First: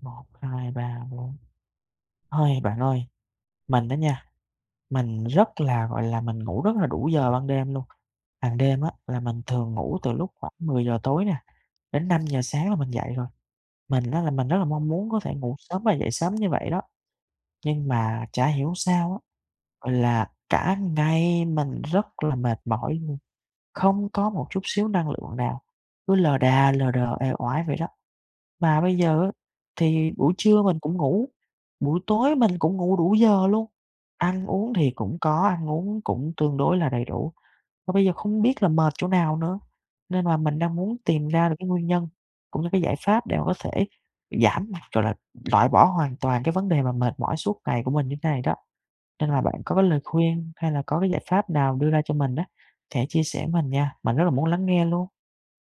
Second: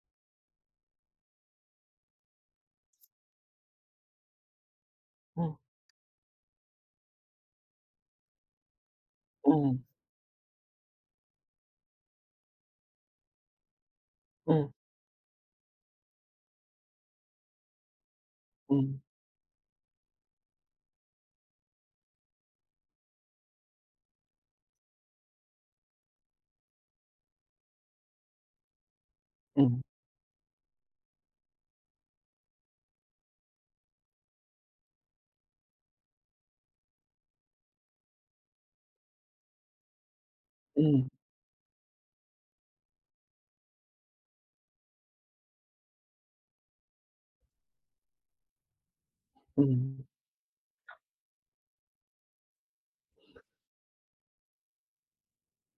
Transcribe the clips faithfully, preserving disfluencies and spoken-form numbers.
Một hai ba bốn. Thôi bạn ơi, mình đó nha, mình Ừm, rất là, gọi là, mình ngủ rất là đủ giờ ban đêm luôn. Hàng đêm á, là mình thường ừm, ngủ từ lúc khoảng mười giờ tối nè, đến năm giờ sáng là mình dậy rồi. Mình á, là mình rất là ừm, mong muốn có thể ngủ sớm và dậy sớm như vậy đó, nhưng mà chả hiểu ừm, sao á, gọi là, cả ngày mình rất là mệt mỏi luôn, không có một chút xíu năng lượng nào, cứ lờ đà lờ đờ, uể oải vậy đó. Mà bây giờ á, ừm, thì buổi trưa mình cũng ngủ, buổi tối mình cũng ngủ đủ giờ luôn, ăn uống thì cũng có, ăn uống cũng tương đối là đầy đủ, và bây giờ không biết là mệt chỗ nào nữa. Nên mà mình đang muốn ừm, tìm ra được cái nguyên nhân, cũng như cái giải pháp để mà có thể giảm, gọi là, loại bỏ hoàn toàn cái vấn đề mà mệt mỏi suốt ngày của mình như thế này đó. Nên là bạn có cái lời khuyên hay là có cái giải pháp nào đưa ra cho mình đó, thể chia sẻ mình nha, mình rất là muốn lắng nghe luôn.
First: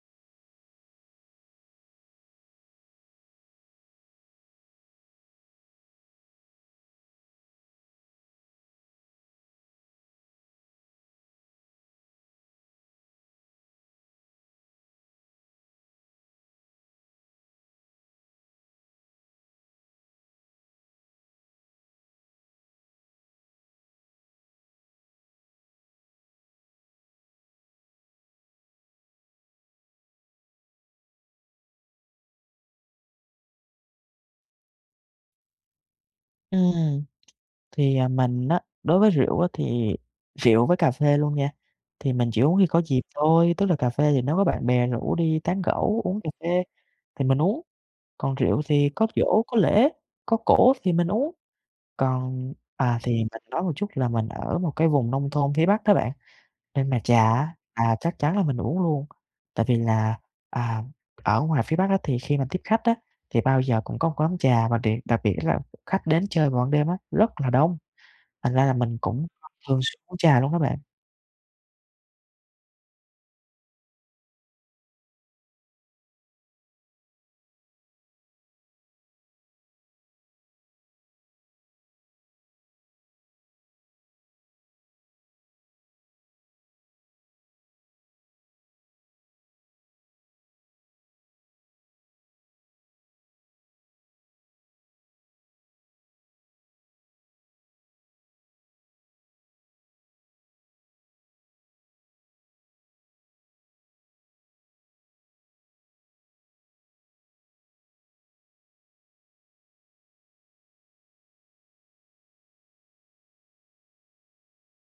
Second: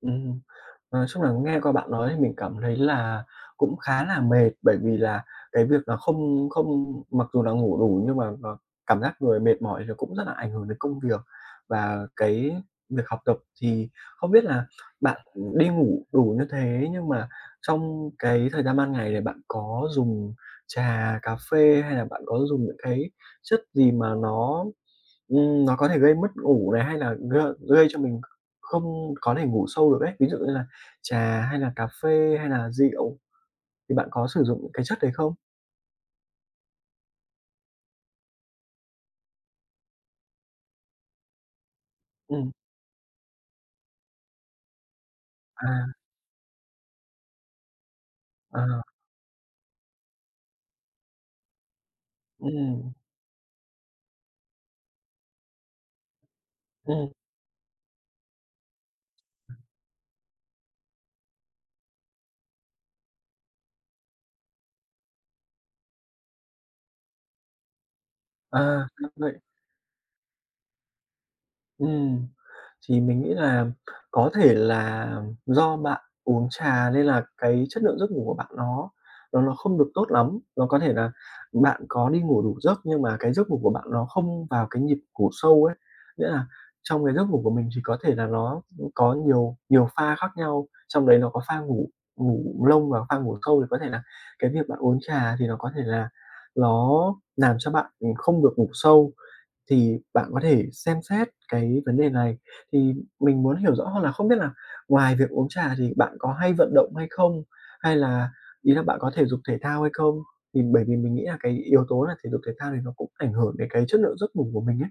ừm, ừm. Ờ, chung là nghe qua bạn nói thì mình cảm thấy là cũng khá là mệt, bởi vì là cái việc là không không mặc dù là ngủ đủ nhưng mà mà cảm giác người mệt mỏi rồi cũng rất là ảnh hưởng đến công việc và cái việc học tập. Thì không biết là bạn đi ngủ đủ như thế nhưng mà trong cái thời gian ban ngày thì bạn có dùng trà, cà phê hay là bạn có dùng những cái chất gì mà nó, ừm, nó có thể gây mất ngủ này, hay là gây gây cho mình không có thể ngủ sâu được ấy? Ví dụ như là trà hay là cà phê hay là rượu thì bạn có sử dụng những cái chất đấy không? Ừm. Thì, à, mình á, đối với rượu á thì rượu với cà phê luôn nha, thì mình chỉ Ừm, uống khi có dịp thôi, tức là cà phê thì nếu có bạn bè rủ đi tán à, gẫu, uống cà phê thì mình uống, còn rượu à, thì có giỗ, có lễ, có cổ thì mình uống. Còn ừm, à, thì mình nói một chút là mình ở một cái vùng nông thôn phía Bắc đó bạn, nên mà ừm, trà á, à, chắc chắn là mình uống luôn. Tại vì là, à, ở ngoài phía Bắc á thì khi mà tiếp khách á, thì bao giờ cũng có một quán trà, và điệt đặc biệt là khách đến chơi vào ban đêm á, rất là đông. Thành ra là à, mình cũng thường xuyên uống trà luôn đó bạn. Ừm, thì mình nghĩ là có thể là do bạn uống trà nên là cái chất lượng giấc ngủ của bạn nó nó nó không được tốt lắm. Nó có thể là bạn có đi ngủ đủ giấc nhưng mà cái giấc ngủ của bạn nó không vào cái nhịp ngủ sâu ấy. Nghĩa là trong cái giấc ngủ của mình thì có thể là nó có nhiều nhiều pha khác nhau, trong đấy nó có pha ngủ ngủ lông và pha ngủ sâu thì có thể là cái việc bạn uống trà thì nó có thể là nó làm cho bạn không được ngủ sâu. Thì bạn có thể xem xét cái vấn đề này. Thì mình muốn hiểu rõ hơn là không biết là ngoài việc uống trà thì bạn có hay vận động hay không? Hay là ý là bạn có thể dục thể thao hay không? Thì bởi vì mình nghĩ là cái yếu tố là thể dục thể thao thì nó cũng ảnh hưởng đến cái chất lượng giấc ngủ của mình ấy.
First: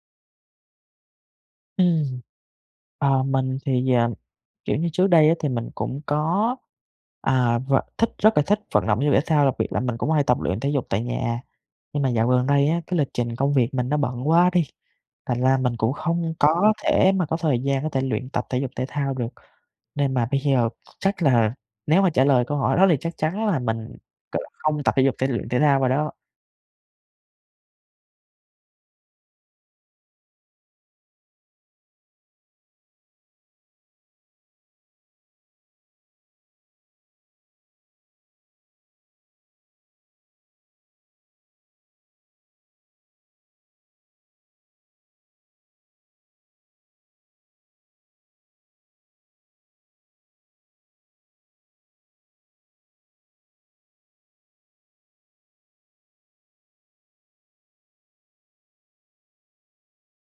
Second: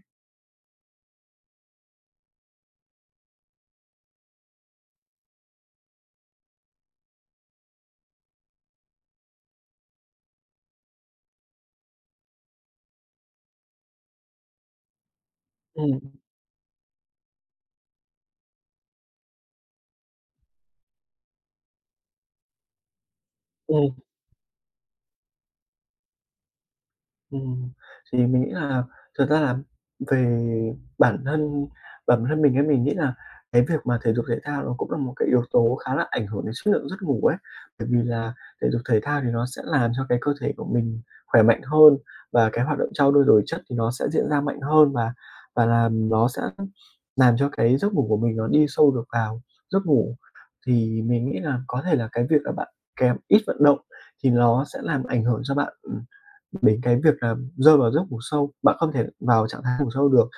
Ừm. Ờ, mình thì, ờ, kiểu như, trước đây á thì mình cũng có, à, v thích rất là thích vận động thể dục thể thao, đặc biệt là mình cũng hay tập luyện thể dục tại nhà. Nhưng mà dạo gần đây á, cái lịch trình công việc mình nó bận quá đi, thành ra mình cũng Ừm, không có thể mà có thời gian có thể luyện tập thể dục thể thao được. Nên mà bây giờ chắc là nếu mà trả lời câu hỏi đó thì chắc chắn là mình, ừm. gọi là, không tập thể dục thể luyện thể thao rồi đó. Ừm, thì mình nghĩ là thật ra là về bản thân bản thân mình ấy, mình nghĩ là cái việc mà thể dục thể thao nó cũng là một cái yếu tố khá là ảnh hưởng đến chất lượng giấc ngủ ấy. Bởi vì là thể dục thể thao thì nó sẽ làm cho cái cơ thể của mình khỏe mạnh hơn và cái hoạt động trao đổi đổi chất thì nó sẽ diễn ra mạnh hơn và và làm nó sẽ làm cho cái giấc ngủ của mình nó đi sâu được vào giấc ngủ. Thì mình nghĩ là có thể là cái việc là bạn kém ít vận động thì nó sẽ làm ảnh hưởng cho bạn, ừm, đến cái việc là rơi vào giấc ngủ sâu. Bạn không thể vào trạng thái ngủ sâu được,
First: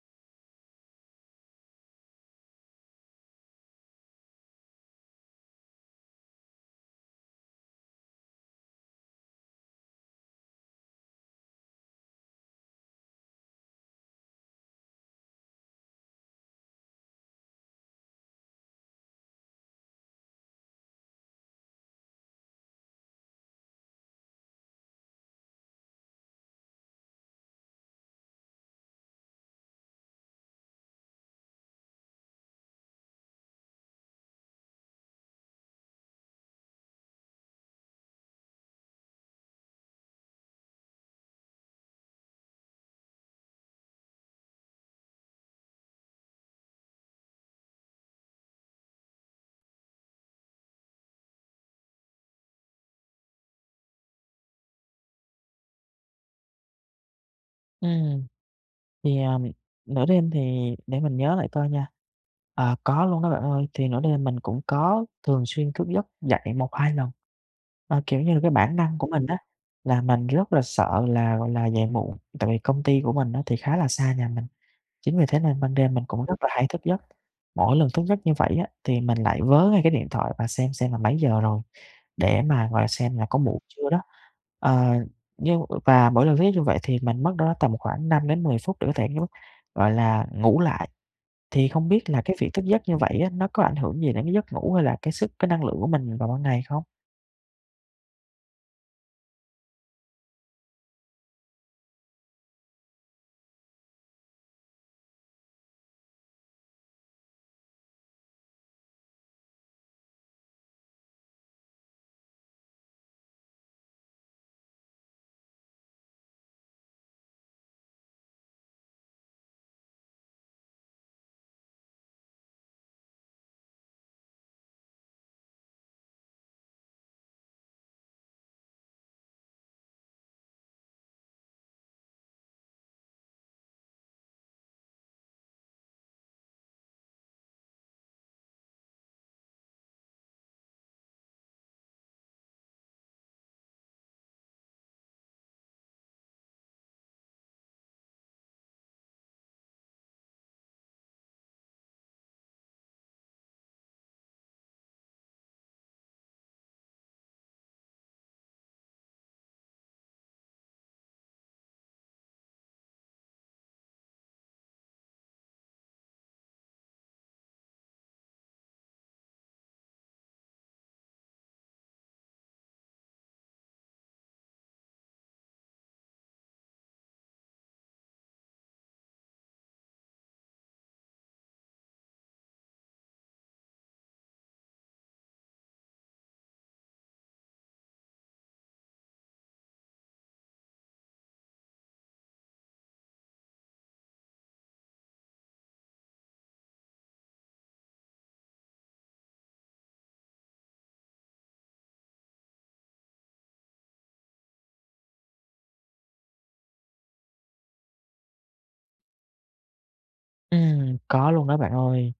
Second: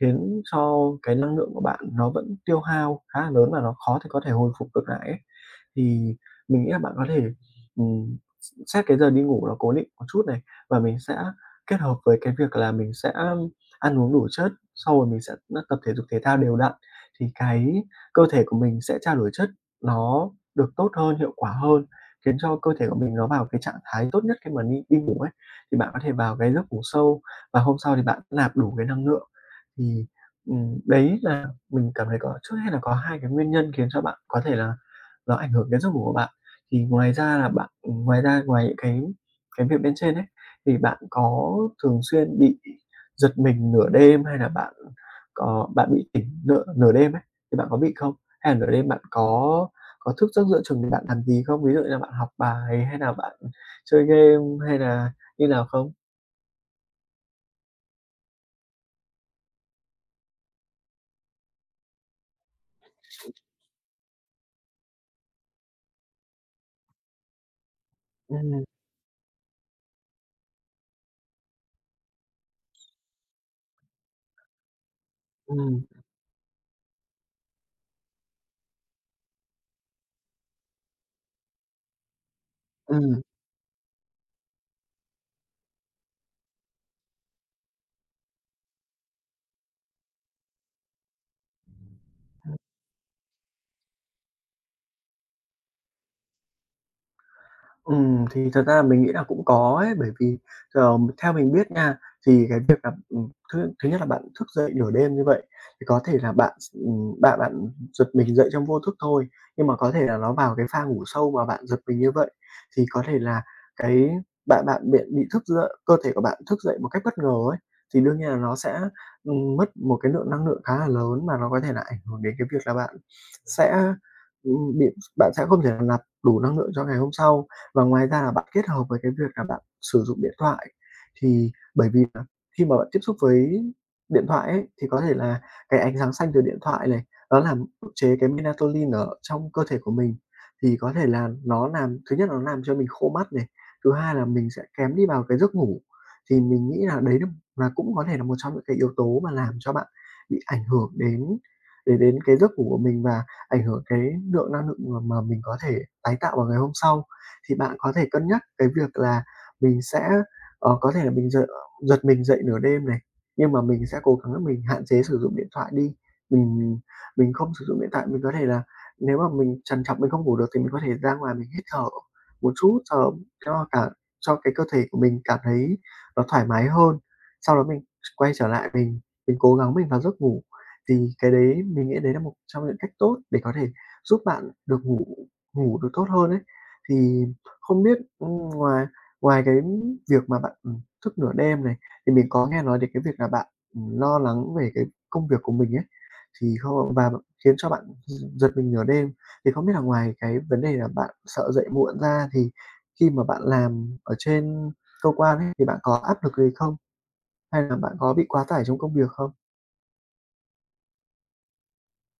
khiến cho cái năng lượng của bạn nó vẫn tiêu hao khá là lớn và nó khó thể có thể hồi phục được lại ấy. Thì mình nghĩ là bạn có thể, ừm, s xét cái giờ đi ngủ nó cố định một chút này, và mình sẽ kết hợp với cái việc là mình sẽ ăn uống đủ chất, xong rồi mình sẽ n tập thể dục thể thao đều đặn, thì cái cơ thể của mình sẽ trao đổi chất nó được tốt hơn, hiệu quả hơn, khiến cho cơ thể của mình nó vào cái trạng thái tốt nhất khi mà đi đi ngủ ấy, thì bạn có thể vào cái giấc ngủ sâu và hôm sau thì bạn nạp đủ cái năng lượng. Thì, ừm, đấy là mình cảm thấy có trước hết là có hai cái nguyên nhân khiến cho bạn có thể là nó ảnh hưởng đến giấc ngủ của bạn. Thì ngoài ra là bạn ngoài ra ngoài những cái cái việc bên trên ấy, thì bạn có thường xuyên bị giật mình nửa đêm hay là bạn có bạn bị tỉnh nửa nửa đêm ấy, thì bạn có bị không? Hay là nửa đêm bạn có có thức giấc giữa chừng để bạn làm gì không? Ví dụ như là bạn học bài hay là bạn chơi game hay là như nào không? Ừm. Thì, à, nửa đêm thì để mình nhớ lại coi nha, à, có luôn đó bạn ơi, thì nửa đêm mình cũng có thường xuyên thức giấc dậy một hai lần. Ờ, kiểu như là, cái Ừm, bản năng của mình đó là mình rất là sợ là, gọi là, dậy muộn, tại vì công ty của mình á thì khá là xa nhà mình. Chính vì thế nên ban ừm, đêm mình cũng rất là hay thức giấc. Mỗi lần thức giấc như vậy á, thì mình lại vớ ngay cái điện thoại và xem xem là mấy giờ rồi, để mà, gọi là, xem ừm. là có muộn chưa đó. Ờ, nhưng và mỗi lần thức giấc như vậy thì mình mất đâu đó tầm khoảng năm đến mười phút để có thể, gọi là, ngủ lại. Thì không biết là cái việc thức giấc như vậy á, nó có ảnh hưởng gì đến cái giấc ngủ hay là cái sức cái năng lượng của mình vào ban ngày không? Ừm, thì thật ra mình nghĩ là cũng có ấy, bởi vì, ờ, theo mình biết nha, thì cái việc là, ừm, thứ thứ nhất là bạn thức dậy nửa đêm như vậy, thì có thể là bạn s ừm, bạn bạn giật mình dậy trong vô thức thôi, nhưng mà có thể là nó vào cái pha ngủ sâu mà bạn giật mình như vậy, thì có thể là cái bạn bạn bị bị thức dậy cơ thể của bạn thức dậy một cách bất ngờ ấy, thì đương nhiên là nó sẽ, ừm, mất một cái lượng năng lượng khá là lớn mà nó có thể là ảnh hưởng đến cái việc là bạn sẽ, ừm, bị bạn sẽ không thể nạp đủ năng lượng cho ngày hôm sau. Và ngoài ra là bạn kết hợp với cái việc là bạn sử dụng điện thoại, thì bởi vì là khi mà bạn tiếp xúc với điện thoại ấy, thì có thể là cái ánh sáng xanh từ điện thoại này, nó làm ức chế cái melatonin ở trong cơ thể của mình, thì có thể là nó làm thứ nhất là nó làm cho mình khô mắt này, thứ hai là mình sẽ kém đi vào cái giấc ngủ. Thì mình nghĩ là đấy là là cũng có thể là một trong những cái yếu tố mà làm cho bạn bị ảnh hưởng đến đến đến cái giấc ngủ của mình và ảnh hưởng cái lượng năng lượng mà mà mình có thể tái tạo vào ngày hôm sau thì bạn có thể cân nhắc cái việc là mình sẽ, ờ, có thể là mình gi giật mình dậy nửa đêm này, nhưng mà mình sẽ cố gắng là mình hạn chế sử dụng điện thoại đi. Mình mình không sử dụng điện thoại, mình có thể là nếu mà mình trằn trọc mình không ngủ được thì mình có thể ra ngoài mình hít thở một chút cho cho cả cho cái cơ thể của mình cảm thấy nó thoải mái hơn. Sau đó mình quay trở lại mình mình cố gắng mình vào giấc ngủ, thì cái đấy mình nghĩ đấy là một trong những cách tốt để có thể giúp bạn được ngủ ngủ được tốt hơn đấy. Thì không biết, ừm, ngoài ngoài cái việc mà bạn, ừm, thức nửa đêm này, thì mình có nghe nói đến cái việc là bạn, ừm, lo lắng về cái công việc của mình ấy, thì không và khiến cho bạn gi giật mình nửa đêm. Thì không biết là ngoài cái vấn đề là bạn sợ dậy muộn ra thì khi mà bạn làm ở trên cơ quan ấy, thì bạn có áp lực gì không? Hay là bạn có bị quá tải trong công việc không? Ừm, có luôn đó bạn ơi.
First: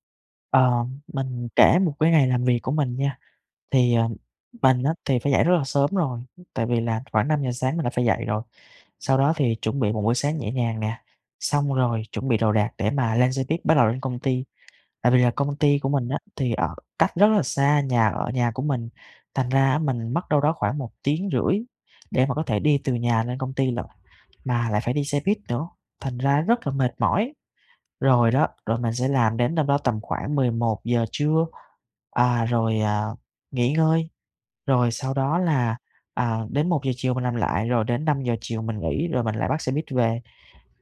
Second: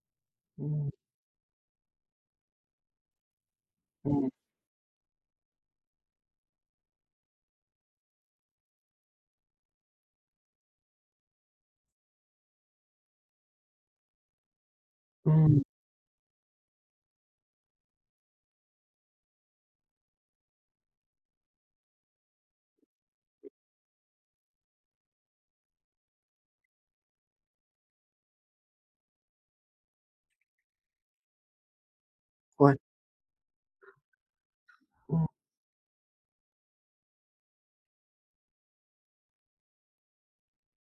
Ờ, Ừm, mình kể một cái ngày làm việc của mình nha. Thì, ờ, ừm, mình á thì phải dậy rất là sớm rồi, tại vì là khoảng năm giờ sáng mình đã phải dậy rồi. Sau đó thì chuẩn bị một buổi sáng nhẹ nhàng nè, xong rồi chuẩn bị đồ đạc để mà lên xe buýt bắt đầu lên công ty. Tại vì là công ừm, ty của mình á thì ở cách rất là xa nhà ở nhà của mình, thành ra á mình mất đâu đó khoảng một tiếng rưỡi để mà có thể đi từ nhà lên công ty lận, mà lại phải đi xe buýt nữa, thành ra rất là mệt mỏi. Rồi đó, rồi mình sẽ làm đến đâu đó tầm khoảng mười một giờ trưa, à, uầy, rồi, à, nghỉ ngơi. Rồi sau ừm, đó là, à, đến một giờ chiều mình làm lại, rồi đến năm giờ chiều mình nghỉ, rồi mình lại bắt xe buýt về.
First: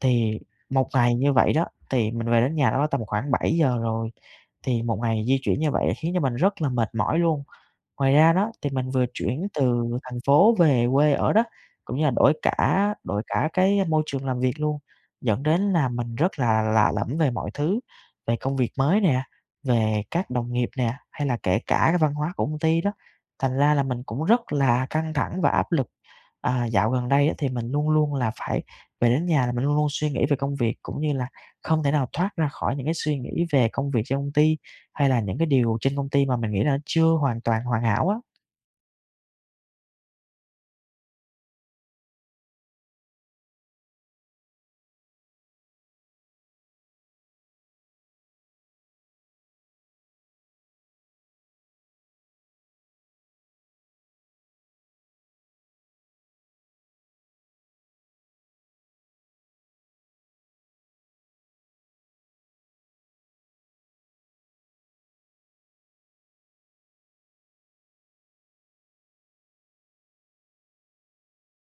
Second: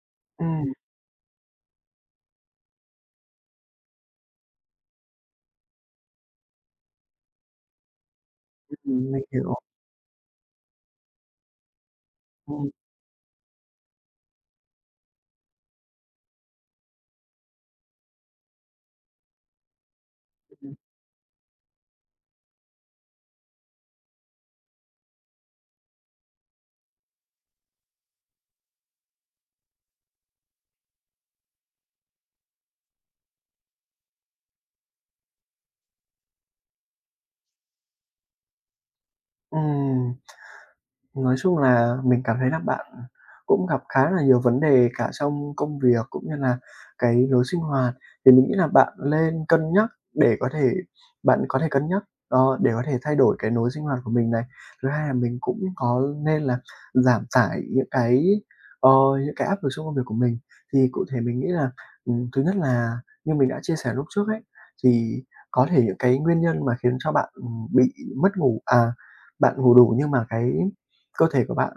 Thì ừm, một ngày như vậy đó, thì mình về đến nhà đó tầm khoảng bảy giờ rồi, thì một ngày di chuyển như vậy khiến cho mình rất là mệt mỏi luôn. Ngoài ra đó, thì mình vừa ừm, mình chuyển hiểu. từ thành phố về quê ở đó, cũng như là đổi Ừm, cả đổi cả cái môi trường làm việc luôn, dẫn đến là mình rất là lạ lẫm về mọi thứ, về công việc mới nè, về các đồng nghiệp ừm. nè, hay là kể cả cái văn hóa của công ty đó. Thành ra là mình cũng rất là căng thẳng và áp lực. À, dạo gần đây á, thì mình luôn luôn là phải về đến nhà là mình luôn luôn suy nghĩ về công việc, cũng như là không thể nào thoát ra khỏi những cái suy nghĩ về công việc trong công ty. Hay là những cái điều trên công ty mà mình nghĩ là chưa hoàn toàn hoàn hảo á. Ừm. Nói chung là mình cảm thấy là bạn cũng gặp khá là nhiều vấn đề cả trong công việc cũng như là cái lối sinh hoạt, thì mình nghĩ là bạn lên cân nhắc để có thể bạn có thể cân nhắc, ờ, để có thể thay đổi cái lối sinh hoạt của mình này. Thứ hai là mình cũng có nên là giảm tải những cái, ờ, những cái áp lực trong công việc của mình. Thì cụ thể mình nghĩ là, ừm, thứ nhất là như mình đã chia sẻ lúc trước ấy, thì có thể những cái nguyên nhân mà khiến cho bạn, ừm, bị mất ngủ à, bạn ngủ đủ nhưng mà cái cơ thể của bạn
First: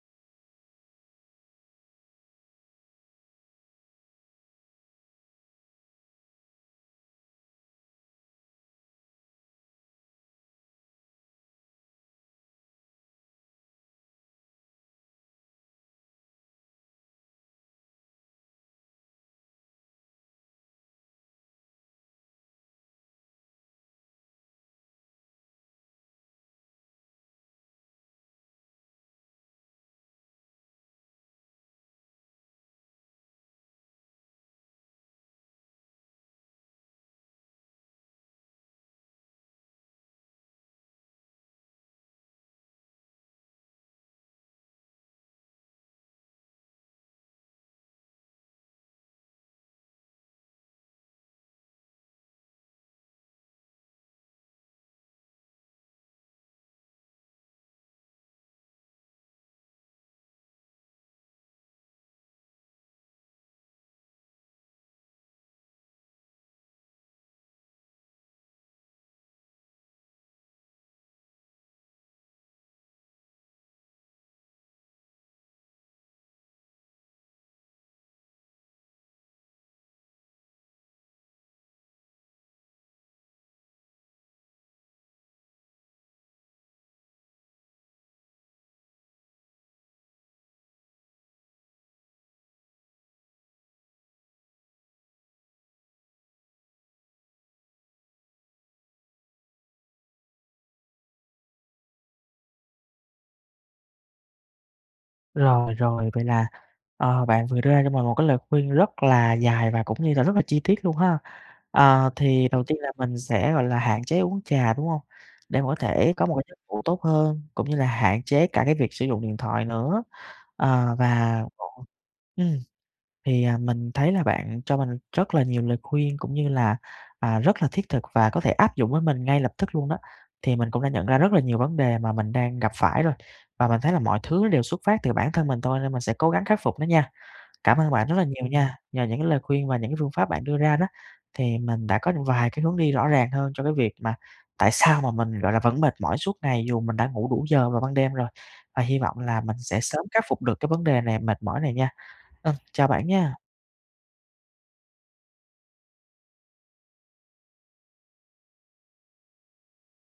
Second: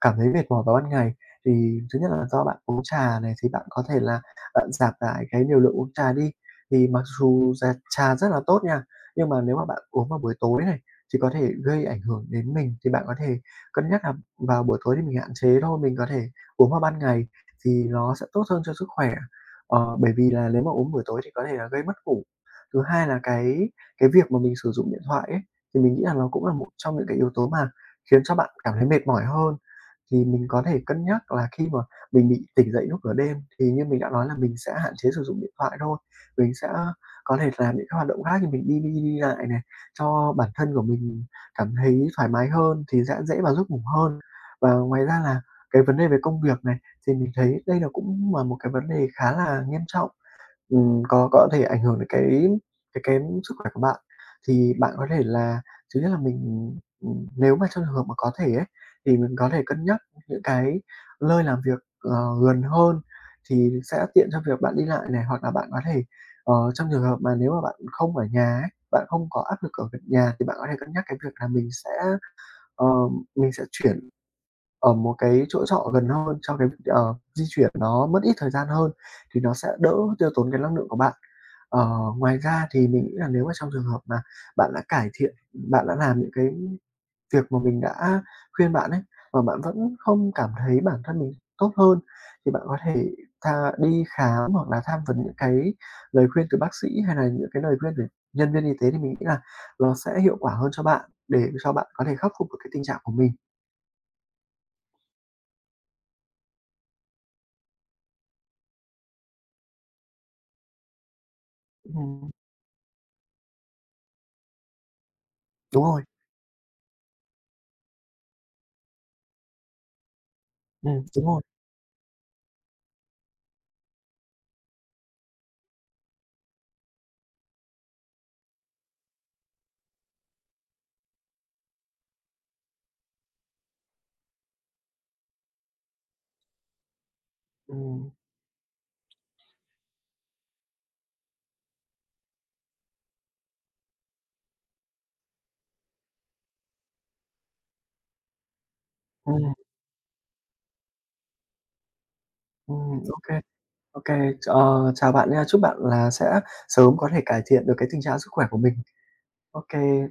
cảm thấy mệt mỏi vào ban ngày thì thứ nhất là do bạn uống trà này, thì bạn có thể là bạn giảm lại cái liều lượng uống trà đi. Thì mặc dù là trà rất là tốt nha, nhưng mà nếu mà bạn uống vào buổi tối này thì có thể gây ảnh hưởng đến mình, thì bạn có thể cân nhắc là vào buổi tối thì mình hạn chế thôi, mình có thể uống vào ban ngày thì nó sẽ tốt hơn cho sức khỏe. Ờ, bởi vì là nếu mà uống buổi tối thì có thể là gây mất ngủ. Thứ hai là cái cái việc mà mình sử dụng điện thoại ấy, thì mình nghĩ là nó cũng là một trong những cái yếu tố mà khiến cho bạn cảm thấy mệt mỏi hơn. Thì mình có thể cân nhắc là khi mà mình bị tỉnh dậy lúc nửa đêm thì như mình đã nói là mình sẽ hạn chế sử dụng điện thoại thôi, mình sẽ có thể làm những cái hoạt động khác như mình đi đi đi lại này, cho bản thân của mình cảm thấy thoải mái hơn thì sẽ dễ vào giấc ngủ hơn. Và ngoài ra là cái vấn đề về công việc này, thì mình thấy đây là cũng là một cái vấn đề khá là nghiêm trọng. Ừm, có có thể ảnh hưởng đến cái cái cái sức khỏe của bạn. Thì bạn có thể là thứ nhất là mình, ừm, nếu mà trong trường hợp mà có thể ấy, thì mình có thể cân nhắc những cái lơi làm việc, ờ, gần hơn thì sẽ tiện cho việc bạn đi lại này, hoặc là bạn có thể, ờ, trong trường hợp mà nếu mà bạn không ở nhà ấy, bạn không có áp lực ở việc nhà thì bạn có thể cân nhắc cái việc là mình sẽ, ờ, mình sẽ chuyển ở một cái chỗ trọ gần hơn cho cái, việc, ờ, di chuyển nó mất ít thời gian hơn thì nó sẽ đỡ tiêu tốn cái năng lượng của bạn. Ờ, ngoài ra thì mình nghĩ là nếu mà trong trường hợp mà bạn đã cải thiện bạn đã làm những cái việc mà mình đã khuyên bạn ấy, mà bạn vẫn không cảm thấy bản thân mình tốt hơn thì bạn có thể tha đi khám hoặc là tham vấn những cái lời khuyên từ bác sĩ hay là những cái lời khuyên từ nhân viên y tế thì mình nghĩ là nó sẽ hiệu quả hơn cho bạn để cho bạn có thể khắc phục được cái tình trạng của mình. Rồi, rồi, vậy là, ờ, bạn vừa đưa ra cho mình một cái lời khuyên rất là dài và cũng như là rất là chi tiết luôn ha. Ờ, Ừm, thì đầu tiên là mình sẽ, gọi là, hạn chế uống trà, đúng hông? Để mà có đúng rồi. thể có một cái giấc ngủ tốt hơn, cũng như là hạn chế cả cái việc sử dụng điện thoại nữa. Ờ, Ừm, đúng và rồi. ừm. Thì, à, mình thấy là bạn cho mình rất là nhiều lời khuyên cũng như là, à, rất là thiết thực và có thể áp dụng với mình ngay lập tức luôn đó. Thì mình cũng đã nhận ra rất là nhiều vấn đề mà mình đang gặp phải rồi, và mình thấy là mọi thứ đều xuất phát từ bản thân mình thôi nên mình sẽ cố gắng khắc phục nó nha. Cảm ơn bạn Ừm, rất là nhiều nha, nhờ những cái lời khuyên và những cái phương pháp bạn đưa ra đó, thì mình đã có vài cái hướng đi rõ ràng hơn cho cái việc mà tại sao mà mình, gọi là, vẫn mệt mỏi suốt ngày dù mình đã ngủ đủ giờ vào ban đêm rồi. Và hy vọng là ừm, mình sẽ sớm khắc phục được cái vấn đề này, mệt mỏi này nha. Ừm, chào ừm, bạn ô kê, nha. ô kê. Ờ, chào bạn nha, chúc bạn là sẽ sớm có thể cải thiện được cái tình trạng sức khỏe của mình. Ô kê.